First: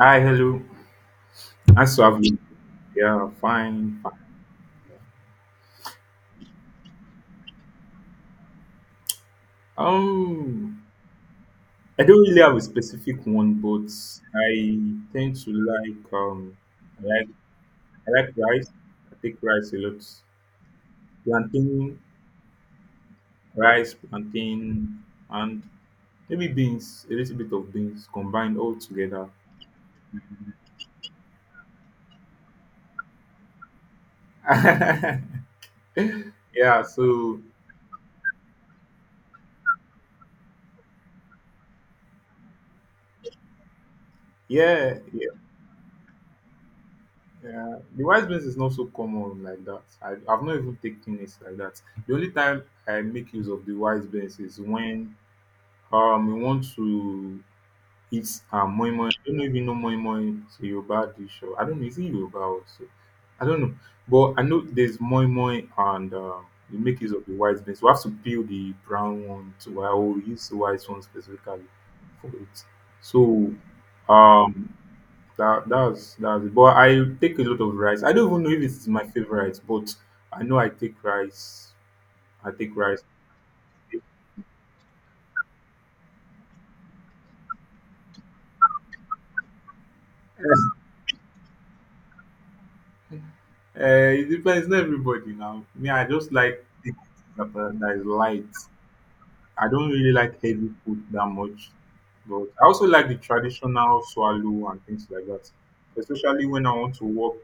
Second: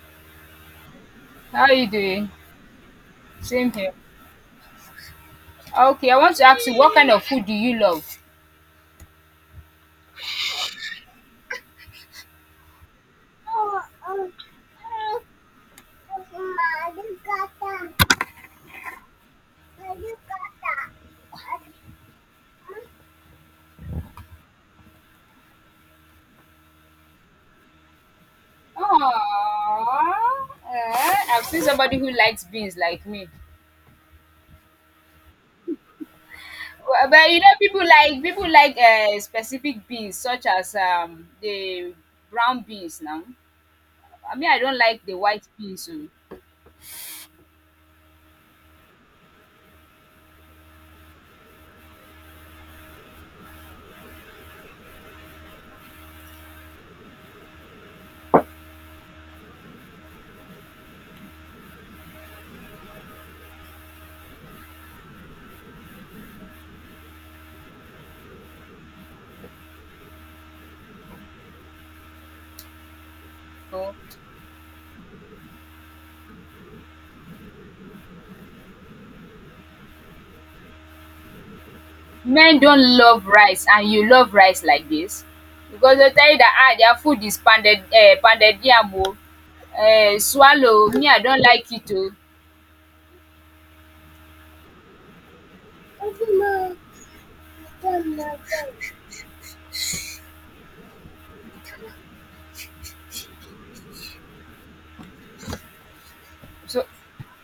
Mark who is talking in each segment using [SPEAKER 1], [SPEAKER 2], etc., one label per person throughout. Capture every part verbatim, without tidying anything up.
[SPEAKER 1] Hi, hello.
[SPEAKER 2] How are you
[SPEAKER 1] Nice to have
[SPEAKER 2] doing?
[SPEAKER 1] you. Yeah,
[SPEAKER 2] Same here.
[SPEAKER 1] fine, fine.
[SPEAKER 2] Ah, Okay, I want to ask you, what kind of food do you love?
[SPEAKER 1] Um, I don't really have a specific one, but I tend to like um, I like I like rice. I take rice a lot. Plantain, rice, plantain, and maybe beans. A little bit of beans combined all together.
[SPEAKER 2] Aww, eh, I've seen somebody who likes beans like me.
[SPEAKER 1] Yeah.
[SPEAKER 2] Well, But
[SPEAKER 1] So
[SPEAKER 2] you know, people like people like uh, specific beans, such as um the brown beans. Now, I mean, I don't
[SPEAKER 1] yeah,
[SPEAKER 2] like the
[SPEAKER 1] yeah.
[SPEAKER 2] white beans. So,
[SPEAKER 1] Yeah, the white beans is not so common like that. I, I've not even taken it like that. The only time I make use of the white beans is when um we want to eat um moi moi. I don't know if you know moi moi. It's a Yoruba dish. Or, I don't know. Is it Yoruba also? I don't know. But I know there's moi moi and um, we make use of the white beans. We have to peel the brown one to I will use the white one specifically for it. So Mm. um that that's that's but I take a lot of rice. I don't even know if it's my favorite, but I know I take rice. I
[SPEAKER 2] men
[SPEAKER 1] take
[SPEAKER 2] don't
[SPEAKER 1] rice.
[SPEAKER 2] love rice and you love rice like this, because they tell you that ah their food is pounded um pounded yam o, um swallow o, me I don't like it o.
[SPEAKER 1] Uh, it depends. Not everybody now. Me, I just like things that are- that is light. I don't really like heavy food that much, but I also like the traditional swallow and things like that. Especially when I
[SPEAKER 2] So,
[SPEAKER 1] want to work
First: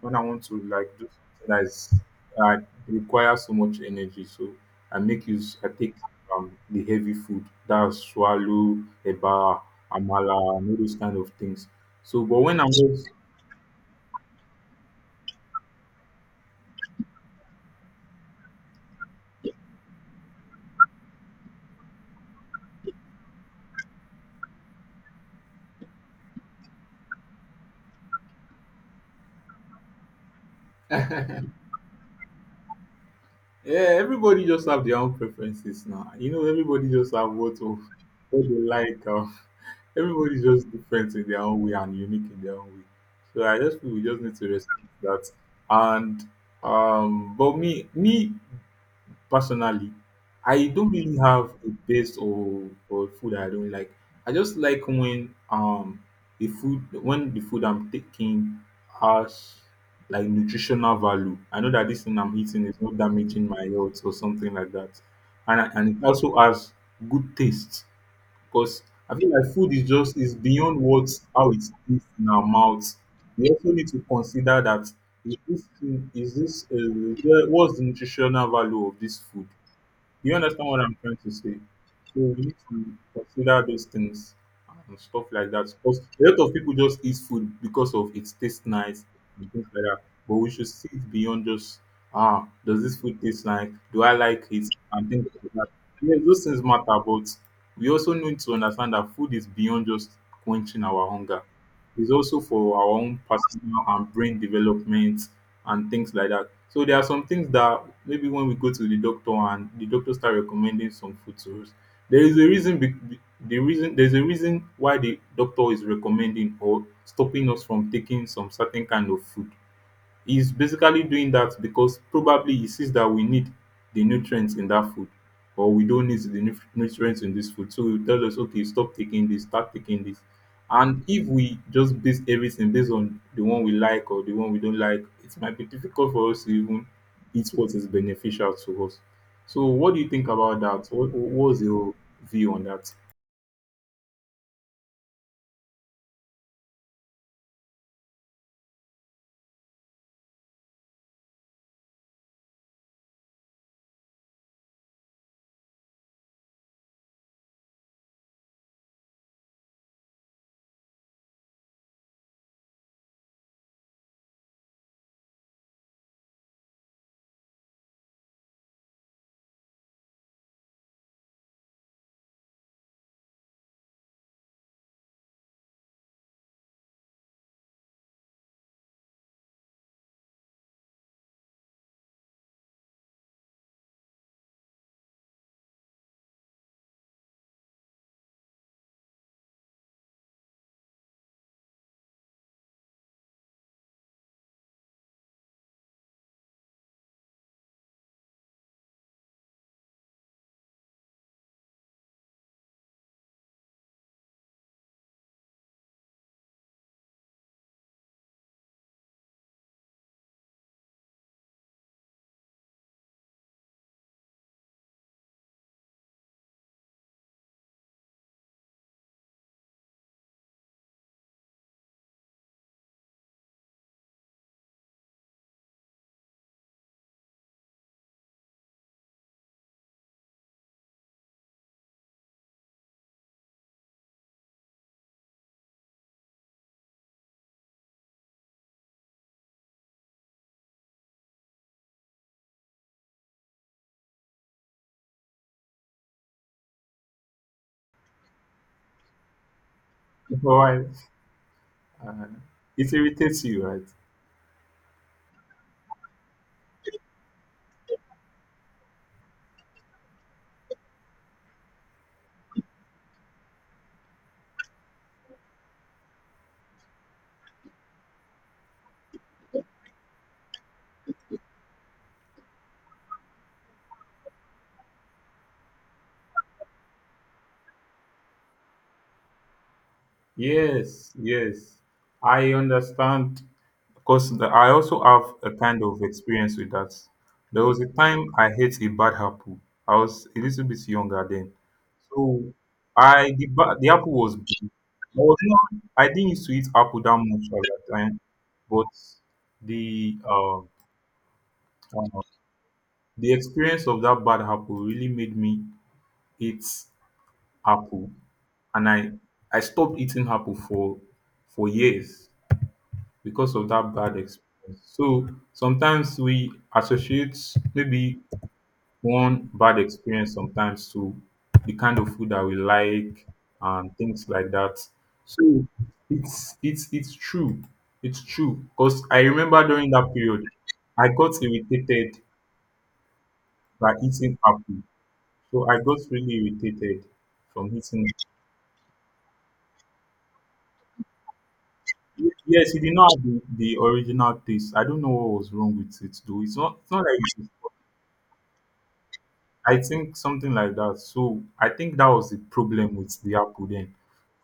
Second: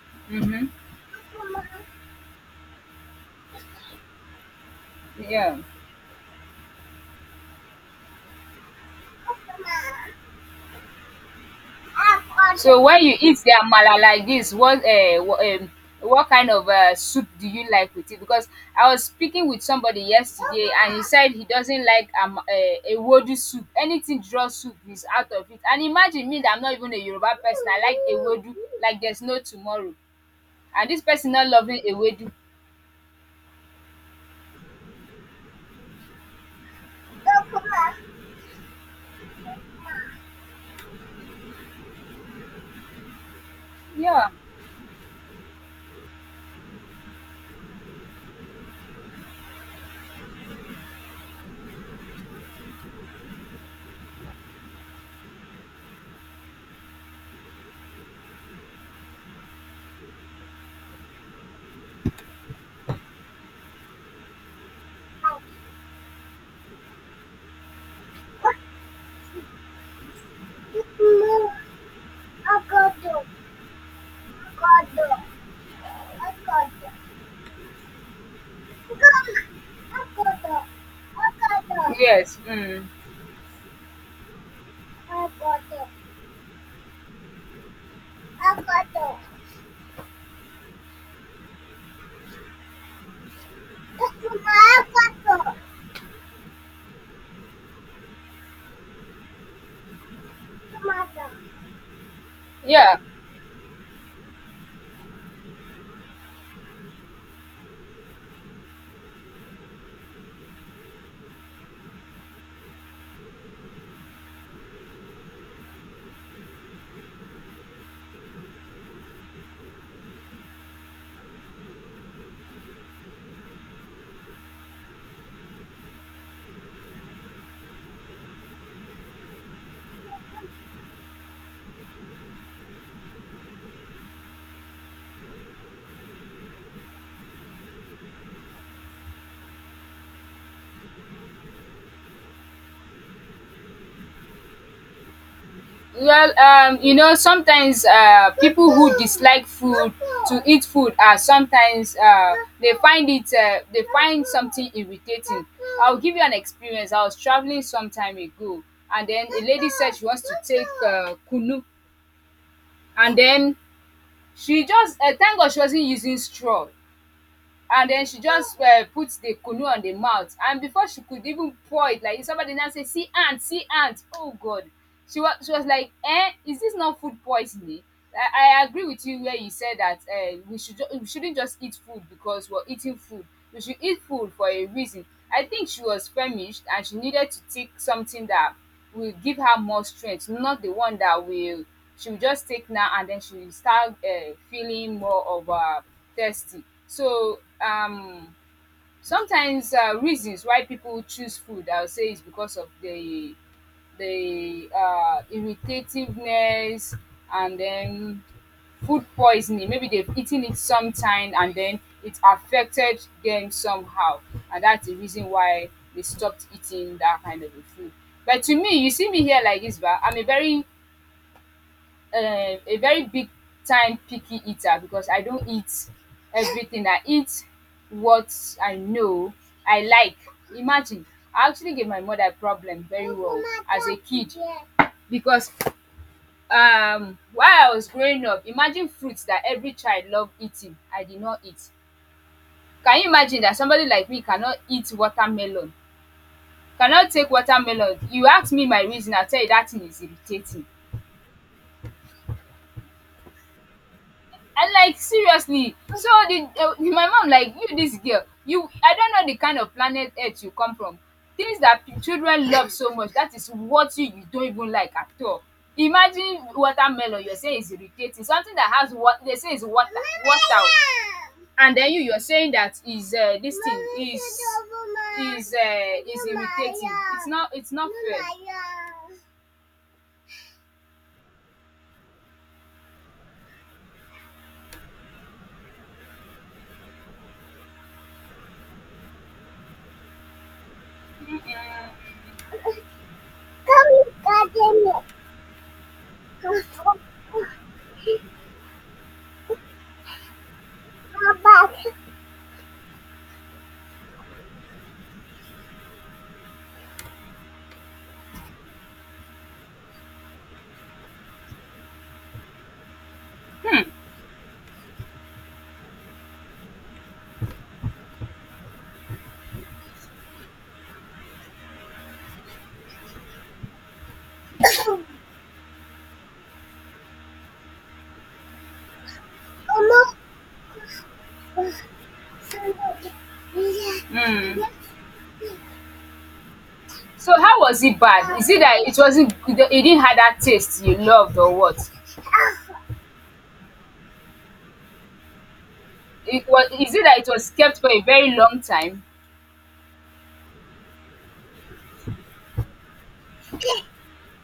[SPEAKER 1] when I want to
[SPEAKER 2] mhm,
[SPEAKER 1] like do something that is that requires so much energy. So I make
[SPEAKER 2] yeah.
[SPEAKER 1] use I take um the heavy food. That's swallow, eba, amala, and all those kind of things. So but when I'm
[SPEAKER 2] So when
[SPEAKER 1] just
[SPEAKER 2] you eat the amala like this, what um um what kind of um soup do you like with it? Because I was speaking with somebody yesterday, and he said he doesn't like um uh, a wodu soup. Anything draw soup is out of it, and imagine me, that I'm not even a Yoruba person, I like a wodu like there's no tomorrow, and this person
[SPEAKER 1] yeah,
[SPEAKER 2] not loving a wodu.
[SPEAKER 1] everybody just have their own preferences now. You know, everybody just have what of what they like. Um, everybody's just different in their own way and unique in their own way. So I just feel we just
[SPEAKER 2] Yeah.
[SPEAKER 1] need to respect that. And um, but me, me, personally, I don't really have a best or or food I don't like. I just like when um the food when the food I'm taking has like nutritional value. I know that this thing I'm eating is not damaging my health or something like that, and I- and it also has good taste. Because I feel like food is just is beyond what how it tastes in our mouth. We also need to consider that is this thing- is this uh, what's the nutritional value of this food? You understand what I'm trying to say? So we
[SPEAKER 2] Yes.
[SPEAKER 1] need to
[SPEAKER 2] Mm.
[SPEAKER 1] consider those things and stuff like that. Because a lot of people just eat food because of it tastes nice and things like that. But we should see it beyond just ah, does this food taste nice? Do I like it? And things like that. Yes, those things matter, but we also need to understand that food is beyond just quenching our hunger. It's also for our
[SPEAKER 2] Yeah.
[SPEAKER 1] own personal and brain development and things like that. So there are some things that maybe when we go to the doctor and the doctor start recommending some food to us, there is a reason. be- be- The reason there's a reason why the doctor is recommending or stopping us from taking some certain kind of food, he's basically doing that because probably he sees that we need the nutrients in that food or we don't need the nu- nutrients in this food. So he tells us, okay, stop taking this, start taking this. And if we just base everything based on the one we like or the one we don't like, it might be difficult for us to even eat what is beneficial to us. So what do you think about that? What what was your view on that?
[SPEAKER 2] Well, um, you know, sometimes uh, people who dislike food to eat food are sometimes uh, they find it uh, they find something irritating. I'll give you an experience. I was traveling some time ago, and then a lady said she wants to take uh, kunu, and then she just, uh, thank God she wasn't using straw. And then she just uh, put the kunu on the mouth, and before she could even pour it, like, somebody now say, see ant, see ant, oh god, she was she was like, eh, is this not food poisoning? I, I agree with you where you said that uh, we should, ju- we shouldn't just eat food because we're eating food, we should eat food for a reason. I think she was famished, and she needed to take something that will give her more strength, not the one that will she will just take now and then she will start uh, feeling more of, uh, thirsty. So, um sometimes uh, reasons why people choose food, I would say, is because of the the uh, irritativeness, and then food poisoning. Maybe they've eaten it sometime and then it affected them somehow, and that's the reason why they stopped eating that kind of a food. But to me, you see me here like this, but I'm a very um a very big time picky eater because I don't eat everything. I eat what I know I like. Imagine, I actually gave my mother a problem very well as a kid, because um while I was growing up, imagine, fruits that every child love eating, I did not eat. Can you imagine that somebody like me cannot eat watermelon, cannot take watermelon? You ask me my reason, I'll tell you that thing is irritating.
[SPEAKER 1] Why uh, it irritates you, right?
[SPEAKER 2] And like, seriously, so the, uh, my mom like, you this girl, you, I don't know the kind of planet earth you come from, things that p- children love so much, that is what you you don't even like at all. Imagine watermelon, you're saying it's irritating, something that has what they say is water, water. And then you you're saying that is, uh, this thing is is uh, is irritating, it's not it's not fair.
[SPEAKER 1] Yes, yes. I understand because the, I also have a kind of experience with that. There was a time I ate a bad apple. I was a little bit younger then. So I the, ba- the apple was
[SPEAKER 2] Come,
[SPEAKER 1] big.
[SPEAKER 2] you
[SPEAKER 1] I was not I didn't used to
[SPEAKER 2] got in
[SPEAKER 1] eat apple that much at that time,
[SPEAKER 2] it.
[SPEAKER 1] but the uh,
[SPEAKER 2] But
[SPEAKER 1] uh, the experience of that bad apple really made me eat apple and I I stopped eating apple for for years, because of that bad experience. So sometimes we associate maybe one bad experience sometimes to the kind of food that we like and things like that. So it's it's it's true. It's true. Because I remember during that period I got irritated by
[SPEAKER 2] yeah.
[SPEAKER 1] eating
[SPEAKER 2] Mm.
[SPEAKER 1] apple. So I got really irritated
[SPEAKER 2] So how
[SPEAKER 1] from
[SPEAKER 2] was it
[SPEAKER 1] eating
[SPEAKER 2] bad? Is it that it wasn't It didn't have that taste you loved, or what?
[SPEAKER 1] it. Yes, it did not have the, the original taste. I don't know what was wrong with it though.
[SPEAKER 2] It
[SPEAKER 1] It's
[SPEAKER 2] was
[SPEAKER 1] not it's
[SPEAKER 2] is it
[SPEAKER 1] not like
[SPEAKER 2] that it
[SPEAKER 1] it
[SPEAKER 2] was
[SPEAKER 1] was
[SPEAKER 2] kept for a very long time?
[SPEAKER 1] I think something like that. So I think that was the problem with the
[SPEAKER 2] Um,
[SPEAKER 1] apple then.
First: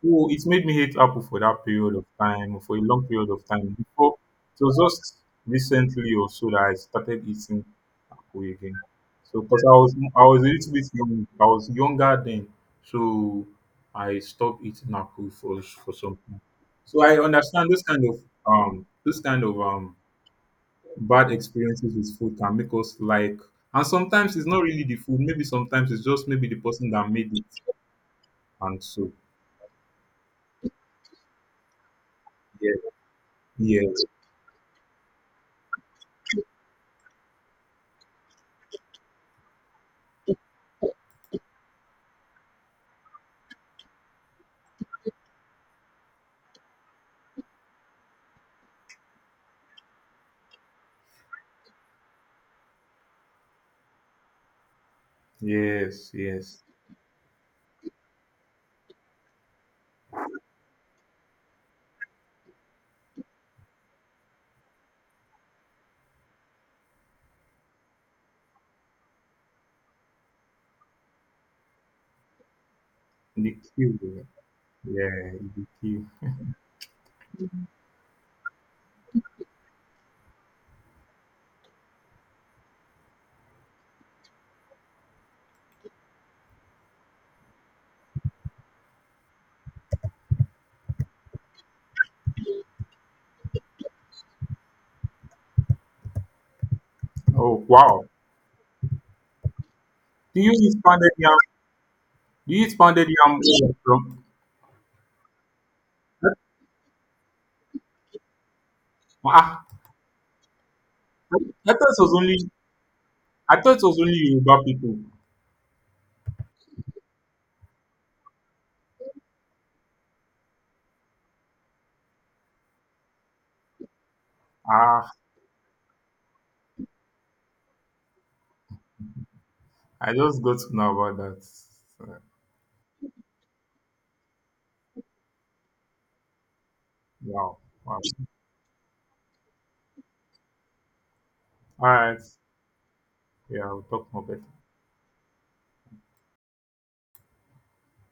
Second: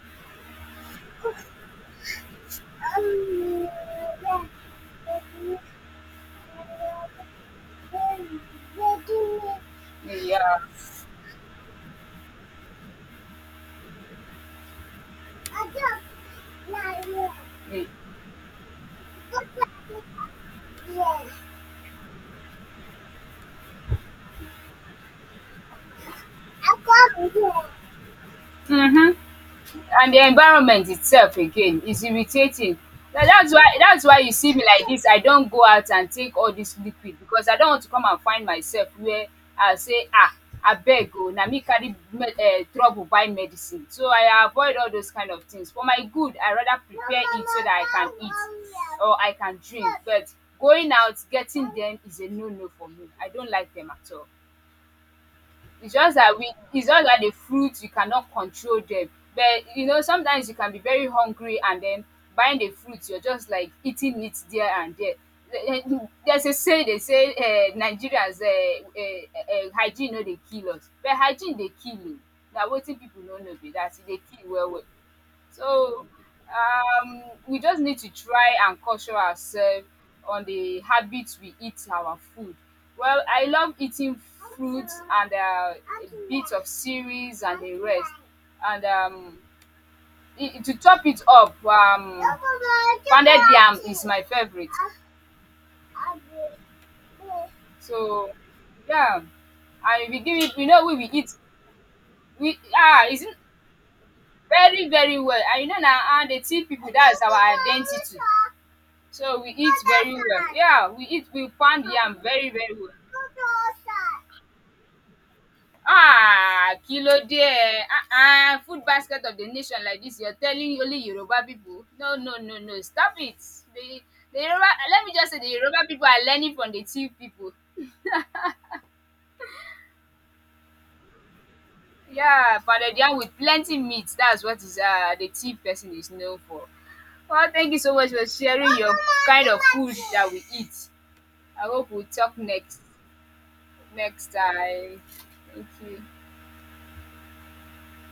[SPEAKER 1] So it made me hate apple for that period of time, for a long period of time. Before it was just recently or so that I started eating apple again. So because I was I was a
[SPEAKER 2] Yeah.
[SPEAKER 1] little bit young, I was younger then, so I stopped eating apple for for some time. So I understand those kind of um those kind of um bad experiences with food can make us like, and sometimes it's not really the food, maybe sometimes it's just maybe the person that
[SPEAKER 2] Mm.
[SPEAKER 1] made it and so
[SPEAKER 2] Mm-hmm. And the environment itself again is irritating.
[SPEAKER 1] yeah.
[SPEAKER 2] Na that's why
[SPEAKER 1] Yes,
[SPEAKER 2] that's why you see me like dis, I don go out and take all dis liquid, because I don want to come and find myself where I go say, um abeg o na me carry, um trouble buy medicine, so I avoid all those kind of things. For my good, I rather prepare it so dat I can eat or I can drink, but going out getting dem is a no no for me. I don't like dem at all. It's
[SPEAKER 1] yes,
[SPEAKER 2] just that
[SPEAKER 1] yes.
[SPEAKER 2] we it's just that the fruits, you cannot control them. But you know sometimes you can be very hungry, and then buying the fruits, you're just like eating it there and there. Eh, eh, There's a saying, they say, um Nigerians, um um hygiene no dey kill us but hygiene dey kill oo. Na wetin people no
[SPEAKER 1] The
[SPEAKER 2] know be that e dey
[SPEAKER 1] queue,
[SPEAKER 2] kill well well.
[SPEAKER 1] yeah, the queue.
[SPEAKER 2] So, um, we just need to try and culture ourselves on the habits we eat our food. Well, I love eating fruits, and uh, a bit of cereals and the rest. And um, i- to top it up, um, pounded yam is my favorite.
[SPEAKER 1] Oh wow,
[SPEAKER 2] So yeah, and we give
[SPEAKER 1] do you
[SPEAKER 2] it. You
[SPEAKER 1] eat
[SPEAKER 2] know we will
[SPEAKER 1] pounded
[SPEAKER 2] eat.
[SPEAKER 1] yam? Do
[SPEAKER 2] We
[SPEAKER 1] you eat pounded
[SPEAKER 2] ah, isn't,
[SPEAKER 1] yam from?
[SPEAKER 2] very very well. And you know now, and the tea people, that's our identity. So we
[SPEAKER 1] Ah,
[SPEAKER 2] eat very well. Yeah, we eat
[SPEAKER 1] I,
[SPEAKER 2] we
[SPEAKER 1] I thought
[SPEAKER 2] pound
[SPEAKER 1] it was
[SPEAKER 2] yam
[SPEAKER 1] only
[SPEAKER 2] very very well.
[SPEAKER 1] I thought it was only Yoruba people?
[SPEAKER 2] Ah, kilo ló dé. Ah ah, food basket of the nation like this, you're telling only Yoruba people? No, no, no, no, stop it. The the Yoruba, let
[SPEAKER 1] Ah,
[SPEAKER 2] me just say the Yoruba people are learning from the Tiv people.
[SPEAKER 1] I just got to know about that. Uh,
[SPEAKER 2] Yeah, pounded yam with plenty meat, that's what is, um the Tiv person is known for. Well,
[SPEAKER 1] wow.
[SPEAKER 2] thank you so
[SPEAKER 1] Wow.
[SPEAKER 2] much for sharing your kind of food that we eat. I
[SPEAKER 1] All
[SPEAKER 2] hope we'll
[SPEAKER 1] right,
[SPEAKER 2] talk next.
[SPEAKER 1] yeah, we'll talk more
[SPEAKER 2] next
[SPEAKER 1] better.
[SPEAKER 2] time. Thank you.